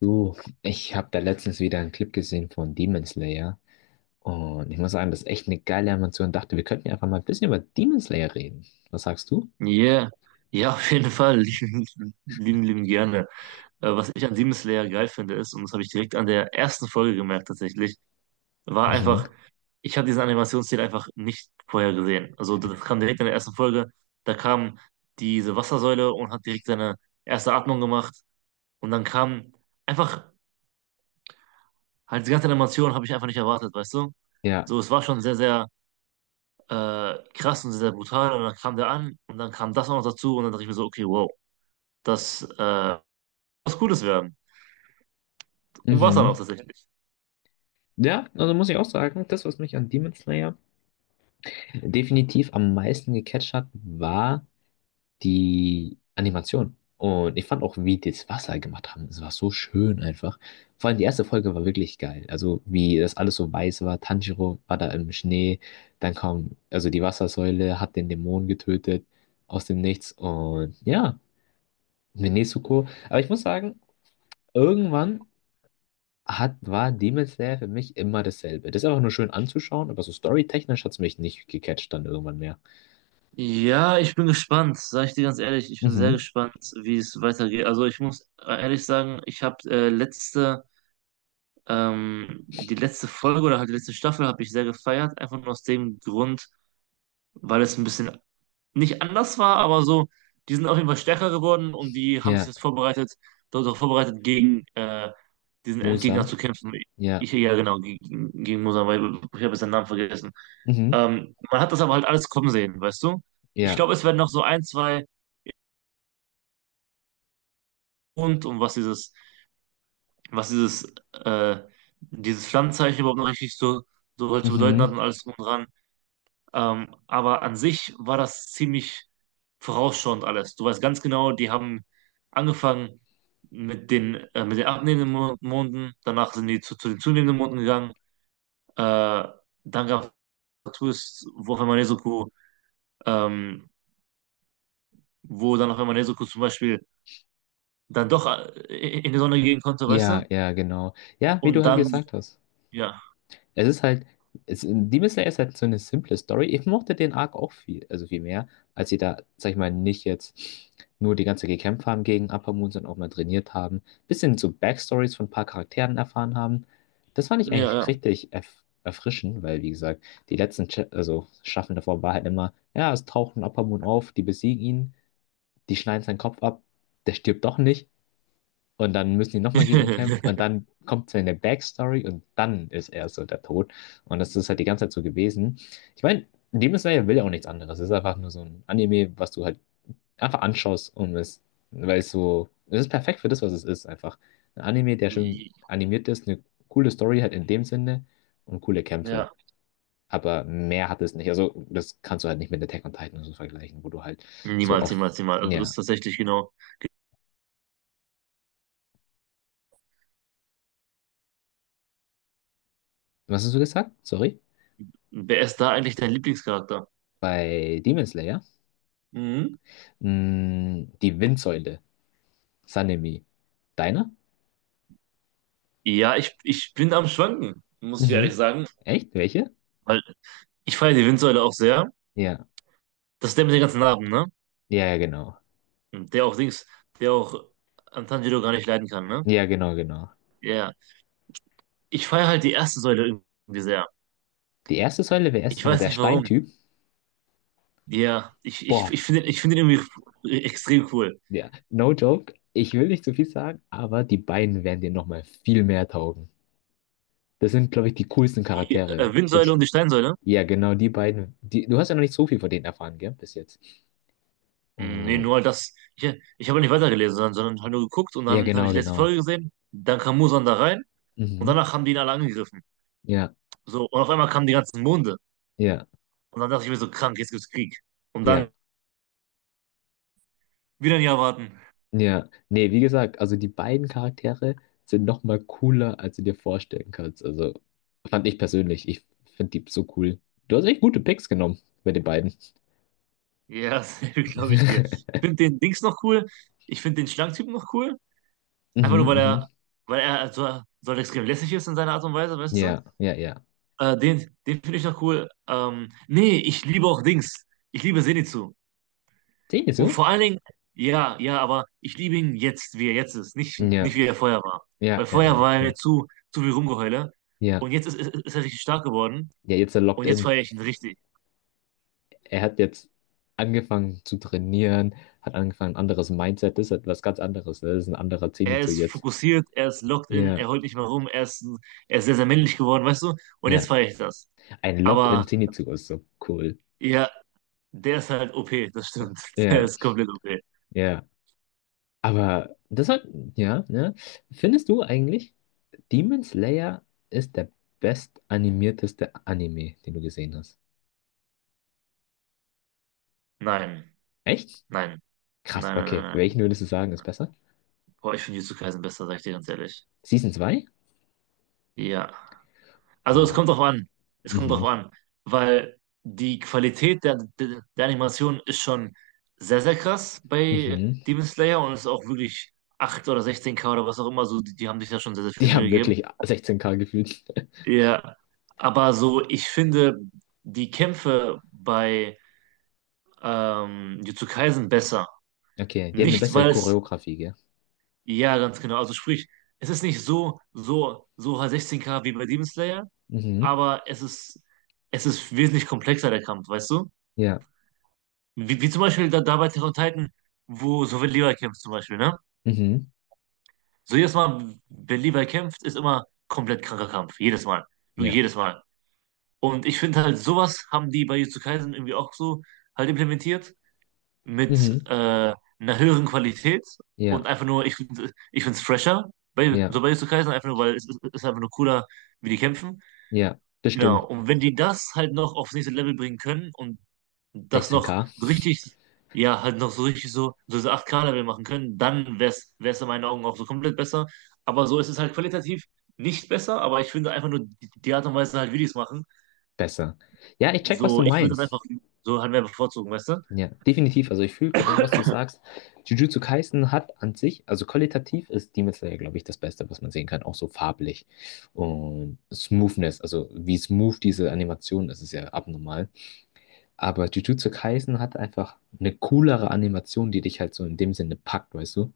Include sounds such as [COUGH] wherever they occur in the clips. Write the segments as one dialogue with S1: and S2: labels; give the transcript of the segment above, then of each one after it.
S1: Du, ich habe da letztens wieder einen Clip gesehen von Demon Slayer und ich muss sagen, das ist echt eine geile Animation. Dachte, wir könnten ja einfach mal ein bisschen über Demon Slayer reden. Was sagst du?
S2: Ja, Ja, [LAUGHS] auf jeden Fall. [LAUGHS] Lieben gerne. Was ich an Demon Slayer geil finde, ist, und das habe ich direkt an der ersten Folge gemerkt tatsächlich, war
S1: Mhm.
S2: einfach, ich habe diesen Animationsstil einfach nicht vorher gesehen. Also das kam direkt in der ersten Folge. Da kam diese Wassersäule und hat direkt seine erste Atmung gemacht. Und dann kam einfach, halt die ganze Animation habe ich einfach nicht erwartet, weißt du?
S1: Ja.
S2: So, es war schon sehr, sehr krass und sehr, sehr brutal. Und dann kam der an und dann kam das auch noch dazu und dann dachte ich mir so, okay, wow, das was Gutes werden. Und war es dann auch
S1: Mhm.
S2: tatsächlich.
S1: Ja, also muss ich auch sagen, das, was mich an Demon Slayer definitiv am meisten gecatcht hat, war, die Animation. Und ich fand auch, wie die das Wasser gemacht haben, es war so schön einfach. Vor allem die erste Folge war wirklich geil. Also wie das alles so weiß war, Tanjiro war da im Schnee, dann kam, also die Wassersäule hat den Dämon getötet aus dem Nichts und ja, mit Nezuko. Aber ich muss sagen, irgendwann war Demon Slayer für mich immer dasselbe. Das ist einfach nur schön anzuschauen, aber so storytechnisch hat es mich nicht gecatcht dann irgendwann mehr.
S2: Ja, ich bin gespannt, sage ich dir ganz ehrlich. Ich bin sehr
S1: Mhm.
S2: gespannt, wie es weitergeht. Also ich muss ehrlich sagen, ich habe die letzte Folge oder halt die letzte Staffel habe ich sehr gefeiert, einfach nur aus dem Grund, weil es ein bisschen nicht anders war, aber so, die sind auf jeden Fall stärker geworden und die haben sich
S1: Ja,
S2: jetzt vorbereitet, dort auch vorbereitet, gegen diesen
S1: Muzan.
S2: Endgegner zu kämpfen.
S1: Ja.
S2: Ja, genau, gegen Mosambik, ich habe jetzt seinen Namen vergessen.
S1: Mhm.
S2: Man hat das aber halt alles kommen sehen, weißt du? Ich
S1: Ja.
S2: glaube, es werden noch so ein, zwei und um was dieses, dieses Pflanzenzeichen überhaupt noch richtig so, so halt zu bedeuten hat
S1: Mhm.
S2: und alles drum und dran. Aber an sich war das ziemlich vorausschauend alles. Du weißt ganz genau, die haben angefangen mit den abnehmenden Monden, danach sind die zu den zunehmenden Monden gegangen. Äh, Dann gab es Twists, wo auf einmal Nezuko, ähm, wo dann auf einmal Nezuko zum Beispiel dann doch in die Sonne gehen konnte, weißt du?
S1: Ja, ja, genau. Ja, wie du
S2: Und
S1: halt
S2: dann,
S1: gesagt hast.
S2: ja,
S1: Es ist halt, Demon Slayer ist halt so eine simple Story. Ich mochte den Arc auch viel, also viel mehr, als sie da, sag ich mal, nicht jetzt nur die ganze Zeit gekämpft haben gegen Upper Moon, sondern auch mal trainiert haben. Bisschen so Backstories von ein paar Charakteren erfahren haben. Das fand ich
S2: ja,
S1: eigentlich
S2: ja.
S1: richtig erfrischend, weil, wie gesagt, die letzten Cha also Staffeln davor war halt immer, ja, es taucht ein Upper Moon auf, die besiegen ihn, die schneiden seinen Kopf ab, der stirbt doch nicht. Und dann müssen die nochmal gegen ihn kämpfen. Und
S2: [LAUGHS]
S1: dann kommt seine Backstory und dann ist er so der Tod. Und das ist halt die ganze Zeit so gewesen. Ich meine, Demon Slayer will ja auch nichts anderes. Es ist einfach nur so ein Anime, was du halt einfach anschaust und es, weil es so, es ist perfekt für das, was es ist, einfach. Ein Anime, der schön animiert ist, eine coole Story halt in dem Sinne und coole Kämpfe.
S2: Ja.
S1: Aber mehr hat es nicht. Also, das kannst du halt nicht mit Attack on Titan und so vergleichen, wo du halt so
S2: Niemals,
S1: oft,
S2: niemals, niemals. Also das
S1: ja.
S2: ist tatsächlich genau.
S1: Was hast du gesagt? Sorry?
S2: Wer ist da eigentlich dein Lieblingscharakter?
S1: Bei Demon Slayer?
S2: Mhm.
S1: Die Windsäule. Sanemi. Deiner?
S2: Ja, ich bin am Schwanken, muss ich ehrlich
S1: Mhm.
S2: sagen.
S1: Echt? Welche?
S2: Weil ich feiere die Windsäule auch sehr.
S1: Ja.
S2: Das ist der mit den ganzen Narben, ne?
S1: Ja, ja, genau.
S2: Der auch Dings, der auch Antanjiro gar nicht leiden kann, ne?
S1: Ja, genau, genau.
S2: Ja. Ich feiere halt die erste Säule irgendwie sehr.
S1: Die erste Säule wäre erst
S2: Ich
S1: nochmal
S2: weiß
S1: der
S2: nicht warum.
S1: Steintyp.
S2: Ja,
S1: Boah,
S2: ich finde den irgendwie extrem cool.
S1: ja, no joke. Ich will nicht zu viel sagen, aber die beiden werden dir nochmal viel mehr taugen. Das sind, glaube ich, die coolsten
S2: Die
S1: Charaktere.
S2: Windsäule
S1: Ist,
S2: und die Steinsäule?
S1: ja, genau, die beiden. Die, du hast ja noch nicht so viel von denen erfahren, gell, bis jetzt.
S2: Hm, nee,
S1: Und,
S2: nur halt das. Ich habe nicht weitergelesen, sondern halt nur geguckt und
S1: ja,
S2: dann habe
S1: genau,
S2: ich die letzte
S1: genau.
S2: Folge gesehen. Dann kam Muzan da rein und
S1: Mhm.
S2: danach haben die ihn alle angegriffen.
S1: Ja,
S2: So, und auf einmal kamen die ganzen Monde.
S1: ja,
S2: Und dann dachte ich mir so, krank, jetzt gibt's Krieg. Und
S1: ja.
S2: dann wieder ein Jahr warten.
S1: Ja, nee, wie gesagt, also die beiden Charaktere sind noch mal cooler, als du dir vorstellen kannst. Also fand ich persönlich, ich finde die so cool. Du hast echt gute Picks genommen bei den beiden.
S2: Ja, [LAUGHS] glaube ich dir. Ich
S1: [LAUGHS]
S2: finde den Dings noch cool. Ich finde den Schlangentypen noch cool. Einfach
S1: Mhm,
S2: nur,
S1: mhm.
S2: weil er so, so halt extrem lässig ist in seiner Art und Weise, weißt du?
S1: Ja, ja, ja.
S2: Den finde ich noch cool. Nee, ich liebe auch Dings. Ich liebe Zenitsu.
S1: Sehen die
S2: Und
S1: so?
S2: vor allen Dingen, ja, ja, aber ich liebe ihn jetzt, wie er jetzt ist.
S1: Ja,
S2: Nicht wie er vorher war.
S1: ja,
S2: Weil
S1: ja,
S2: vorher
S1: ja,
S2: war
S1: okay.
S2: er zu viel Rumgeheule.
S1: Ja,
S2: Und jetzt ist er richtig stark geworden.
S1: ja, jetzt er locked
S2: Und jetzt
S1: in.
S2: feiere ich ihn richtig.
S1: Er hat jetzt angefangen zu trainieren, hat angefangen, ein anderes Mindset, das ist etwas ganz anderes, ne? Das ist ein anderer
S2: Er
S1: Zenitsu
S2: ist
S1: jetzt.
S2: fokussiert, er ist locked in,
S1: Ja,
S2: er holt nicht mehr rum, er ist sehr, sehr männlich geworden, weißt du? Und jetzt
S1: ja.
S2: feiere ich das.
S1: Ein locked in
S2: Aber
S1: Zenitsu ist so cool.
S2: ja, der ist halt OP, das stimmt. [LAUGHS] Der
S1: Ja,
S2: ist komplett OP.
S1: ja. Aber das ja, ne? Findest du eigentlich, Demon Slayer ist der bestanimierteste Anime, den du gesehen hast?
S2: Nein,
S1: Echt?
S2: nein,
S1: Krass, okay.
S2: nein.
S1: Welchen
S2: Nein.
S1: würdest du sagen, ist besser?
S2: Boah, ich finde Jujutsu Kaisen besser, sag ich dir ganz ehrlich.
S1: Season zwei.
S2: Ja. Also es kommt drauf
S1: Boah.
S2: an. Es kommt drauf
S1: Mhm,
S2: an. Weil die Qualität der Animation ist schon sehr, sehr krass bei
S1: mhm.
S2: Demon Slayer und ist auch wirklich 8K oder 16K oder was auch immer. So, die haben sich da schon sehr, sehr viel
S1: Die
S2: Mühe
S1: haben
S2: gegeben.
S1: wirklich 16K gefühlt.
S2: Ja, aber so, ich finde die Kämpfe bei Jujutsu Kaisen besser.
S1: Okay, die haben eine
S2: Nicht,
S1: bessere
S2: weil es,
S1: Choreografie, gell?
S2: ja, ganz genau, also sprich, es ist nicht so 16K wie bei Demon Slayer,
S1: Mhm,
S2: aber es ist wesentlich komplexer, der Kampf, weißt du?
S1: ja,
S2: Wie, wie zum Beispiel da bei Attack on Titan, wo so wenn Levi kämpft zum Beispiel, ne?
S1: mhm,
S2: So jedes Mal, wenn Levi kämpft, ist immer komplett kranker Kampf. Jedes Mal. Wirklich
S1: ja,
S2: jedes Mal. Und ich finde halt, sowas haben die bei Jujutsu Kaisen irgendwie auch so halt implementiert mit
S1: mhm,
S2: äh, einer höheren Qualität und
S1: ja,
S2: einfach nur, ich find's fresher,
S1: ja,
S2: so bei Jujutsu Kaisen, einfach nur, weil ist einfach nur cooler, wie die kämpfen.
S1: ja,
S2: Genau,
S1: bestimmt.
S2: und wenn die das halt noch aufs nächste Level bringen können und das noch
S1: 16K,
S2: so richtig, ja, halt noch so richtig so, so diese 8K-Level machen können, dann wäre es in meinen Augen auch so komplett besser. Aber so ist es halt qualitativ nicht besser, aber ich finde einfach nur die Art und Weise halt, wie die es machen
S1: besser. Ja, ich check, was du
S2: so, ich würde das einfach
S1: meinst.
S2: so halt mehr bevorzugen, weißt du?
S1: Ja, definitiv. Also ich fühle genau, was du sagst. Jujutsu Kaisen hat an sich, also qualitativ ist Demon Slayer, glaube ich, das Beste, was man sehen kann, auch so farblich. Und Smoothness, also wie smooth diese Animation ist, ist ja abnormal. Aber Jujutsu Kaisen hat einfach eine coolere Animation, die dich halt so in dem Sinne packt, weißt du?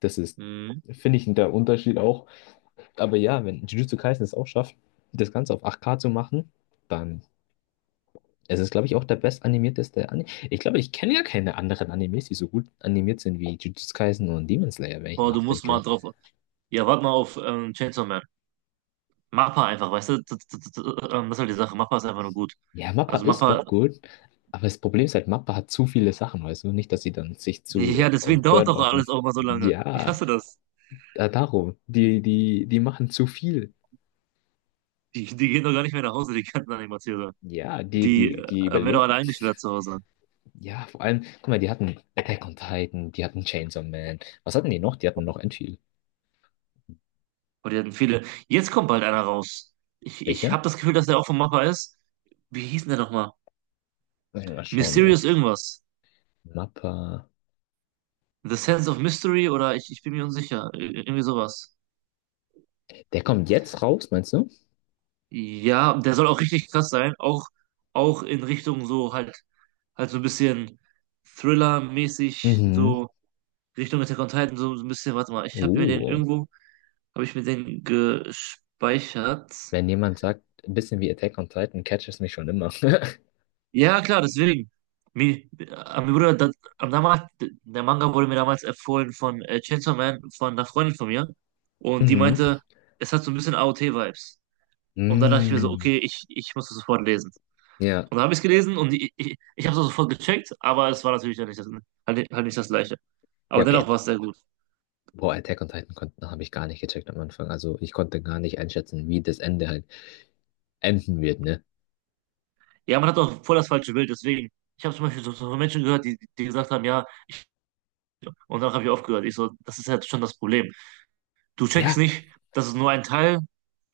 S1: Das ist,
S2: Mhm.
S1: finde ich, der Unterschied auch. Aber ja, wenn Jujutsu Kaisen es auch schafft, das Ganze auf 8K zu machen, dann es ist, glaube ich, auch der bestanimierteste Anime. Ich glaube, ich kenne ja keine anderen Animes, die so gut animiert sind wie Jujutsu Kaisen und Demon Slayer, wenn ich
S2: Boah, du musst
S1: nachdenke.
S2: mal drauf. Ja, warte mal auf Chainsaw Man. Mappa einfach, weißt du? Das das ist halt die Sache. Mappa ist einfach nur gut.
S1: Ja, Mappa
S2: Also
S1: ist
S2: Mappa,
S1: auch gut, aber das Problem ist halt, Mappa hat zu viele Sachen, weißt du? Nicht, dass sie dann sich
S2: ja,
S1: zu
S2: deswegen dauert doch
S1: burnouten.
S2: alles auch mal so lange. Ich
S1: Ja,
S2: hasse das.
S1: darum. Die machen zu viel.
S2: Die gehen doch gar nicht mehr nach Hause, die ganzen Animateure.
S1: Ja, die,
S2: Die
S1: die, die
S2: werden doch alle
S1: überleben.
S2: eingesperrt zu Hause.
S1: Ja, vor allem, guck mal, die hatten Attack on Titan, die hatten Chainsaw Man. Was hatten die noch? Die hatten noch ein viel.
S2: Und die hatten viele. Jetzt kommt bald einer raus. Ich
S1: Welcher?
S2: habe das Gefühl, dass der auch von Mappa ist. Wie hieß denn der nochmal?
S1: Lass mich mal schauen
S2: Mysterious
S1: noch.
S2: irgendwas.
S1: Mappa.
S2: The Sense of Mystery oder ich bin mir unsicher. Irgendwie sowas.
S1: Der kommt jetzt raus, meinst du?
S2: Ja, der soll auch richtig krass sein. Auch, auch in Richtung so halt, halt so ein bisschen Thriller-mäßig,
S1: Mhm.
S2: so Richtung Attack on Titan, so so ein bisschen, warte mal, ich habe mir den
S1: Uh.
S2: irgendwo, habe ich mir den gespeichert.
S1: Wenn jemand sagt, ein bisschen wie Attack on Titan, catcht es mich schon immer. [LAUGHS]
S2: Ja, klar, deswegen. Mir, äh, mir wurde das, am damals, der Manga wurde mir damals empfohlen von Chainsaw Man, von einer Freundin von mir. Und die
S1: Mhm.
S2: meinte, es hat so ein bisschen AOT-Vibes. Und da dachte ich mir so,
S1: Mm.
S2: okay, ich muss das sofort lesen.
S1: Ja,
S2: Und dann habe ich es gelesen und ich habe es sofort gecheckt, aber es war natürlich dann nicht halt nicht das Gleiche.
S1: ja,
S2: Aber dennoch war
S1: geht.
S2: es sehr gut.
S1: Boah, Attack on Titan konnten, habe ich gar nicht gecheckt am Anfang. Also ich konnte gar nicht einschätzen, wie das Ende halt enden wird, ne?
S2: Ja, man hat auch voll das falsche Bild, deswegen. Ich habe zum Beispiel so so von Menschen gehört, die gesagt haben, ja, und dann habe ich aufgehört. Ich so, das ist ja schon das Problem. Du checkst
S1: Ja,
S2: nicht, dass es nur ein Teil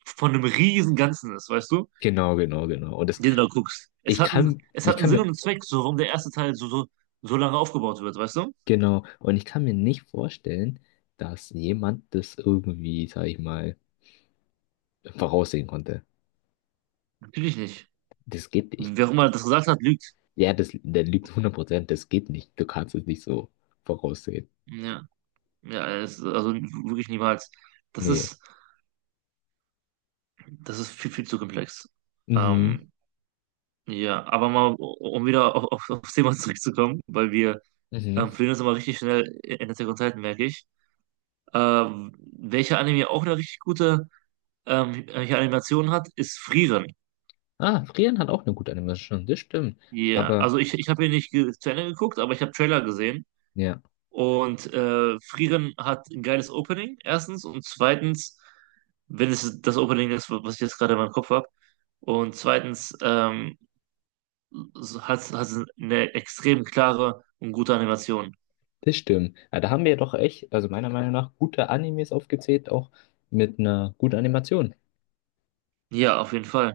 S2: von einem riesen Ganzen ist, weißt du,
S1: genau, genau, genau. Und das,
S2: den du da guckst. Es
S1: ich
S2: hat einen
S1: kann
S2: Sinn
S1: mir,
S2: und einen Zweck, so warum der erste Teil so lange aufgebaut wird, weißt du?
S1: genau, und ich kann mir nicht vorstellen, dass jemand das irgendwie, sag ich mal, voraussehen konnte.
S2: Natürlich nicht.
S1: Das geht nicht.
S2: Wer auch immer das gesagt hat, lügt.
S1: Ja, das, der liegt 100%, das geht nicht. Du kannst es nicht so voraussehen.
S2: Ja, ja, es, also wirklich niemals. Das
S1: Nee.
S2: ist. Das ist viel zu komplex.
S1: Mhm.
S2: Ähm, ja, aber mal, um wieder aufs Thema zurückzukommen, weil wir
S1: Mhm.
S2: verlieren uns immer richtig schnell in der Zeit, merke ich. Welcher Anime auch eine richtig gute Welche Animation hat, ist Frieren.
S1: Ah, Frieren hat auch eine gute Animation, das stimmt.
S2: Ja,
S1: Aber,
S2: also ich habe ihn nicht zu Ende geguckt, aber ich habe Trailer gesehen.
S1: ja,
S2: Und Frieren hat ein geiles Opening, erstens. Und zweitens, wenn es das Opening ist, was ich jetzt gerade in meinem Kopf habe. Und zweitens, hat eine extrem klare und gute Animation.
S1: das stimmt. Ja, da haben wir doch echt, also meiner Meinung nach, gute Animes aufgezählt, auch mit einer guten Animation.
S2: Ja, auf jeden Fall.